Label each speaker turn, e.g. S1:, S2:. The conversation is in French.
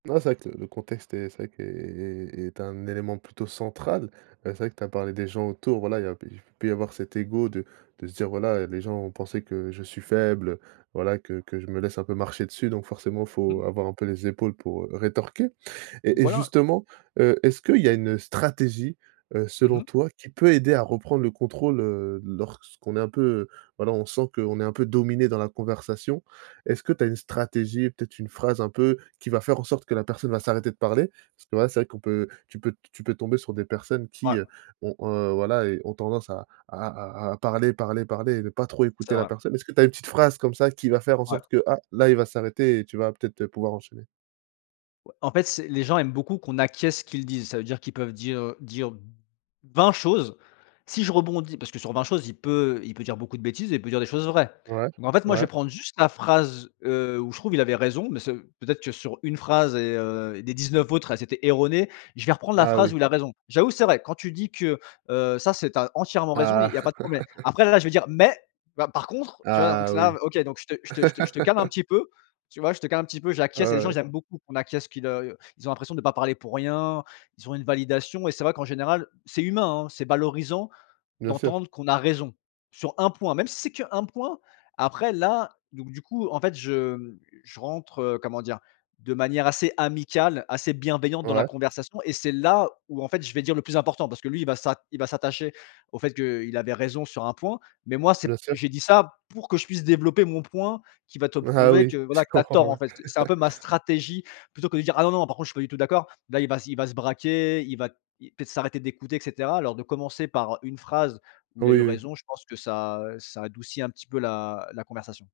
S1: Non c'est vrai que le le contexte est, c'est vrai qu'est est est un élément plutôt central. Heu, c'est vrai que tu as parlé des gens autour, voilà. Il y a p il peut y avoir cet ego de de se dire: «Voilà, heu, les gens vont penser que je suis faible, heu, voilà, que que je me laisse un peu marcher dessus donc, forcément, faut
S2: Mmh.
S1: avoir un peu les épaules pour, heu, rétorquer». Et et
S2: Voilà.
S1: justement, heu, est-ce qu'il y a une, heu, stratégie, heu,
S2: Mmh
S1: selon
S2: mh.
S1: toi, qui peut aider à reprendre le contrôle, heu, lorsqu'on est un peu, voilà, on sent qu'on est un peu dominé dans la conversation? Est-ce que tu as une stratégie et peut-être une phrase un peu qui va faire en sorte que la personne va s'arrêter de parler? Parce que là c'est vrai qu'on peut tu peux tu peux tomber sur des personnes
S2: Ouais.
S1: qui, heu, ont, heu, voilà et ont tendance à à à à parler, parler, parler et ne pas trop
S2: C'est
S1: écouter la
S2: vrai.
S1: personne. Est-ce que tu as une petite phrase comme ça qui va faire en
S2: Ouais.
S1: sorte que, ah, là, il va s'arrêter et tu vas peut-être, heu, pouvoir enchaîner?
S2: En fait, c'est les gens aiment beaucoup qu'on acquiesce ce qu'ils disent. Ça veut dire qu'ils peuvent dire, heu, dire 20 choses. Si je rebondis parce que sur 20 choses, il peut il peut dire beaucoup de bêtises et il peut dire des choses vraies.
S1: Ouais,
S2: Donc, en fait, moi, je vais
S1: ouais.
S2: prendre juste la phrase, heu, où je trouve il avait raison. Mais ça veut peut-être que sur une phrase et heu et les 19 autres, elles étaient erronées. Je vais reprendre la
S1: Ah oui.
S2: phrase où il a raison: «J'avoue, c'est vrai, quand tu dis que, heu, ça c'est tu as entièrement raison et il
S1: Ah!
S2: y a pas de problème». Après, là je vais dire: «Mais, bah, par contre, tu vois». Donc
S1: Ah
S2: s
S1: oui!
S2: là, heu, OK, donc je te je te je te je te calme un petit peu, tu vois, je te calme un petit peu, j'acquiesce. Et les gens, ils
S1: Ouais.
S2: aiment beaucoup qu'on acquiesce qu'ils, heu, i heu, ils ont l'impression de pas parler pour rien, ils ont une validation. Et c'est vrai qu'en général, c'est humain, hein, c'est valorisant
S1: Bien sûr.
S2: d'entendre qu'on a raison sur un point, même si c'est qu'un point. Après, là, donc du coup, en fait, je, hem je rentre, heu, comment dire? De manière assez amicale, assez bienveillante dans la
S1: Ouais.
S2: conversation et c'est là où, en fait, je vais dire le plus important parce que lui, il va s'a il va s'attacher au fait qu'il avait raison sur un point. Mais moi, c'est p
S1: Bien sûr.
S2: j'ai dit ça pour que je puisse développer mon point qui va te
S1: Ah
S2: prouver
S1: oui,
S2: que
S1: je
S2: voilà, que tu as
S1: comprends,
S2: tort, en
S1: ouais.
S2: fait. Ce c'est un peu ma stratégie plutôt que de dire: «Ah non non par contre, je suis pas du tout d'accord». Là, il va s il va se braquer, il va y peut-être s'arrêter d'écouter et cetera. Alors de commencer par, heu, une phrase où
S1: Oui,
S2: il a eu
S1: oui.
S2: raison, je pense que ça, heu, ça adoucit un petit peu la la conversation.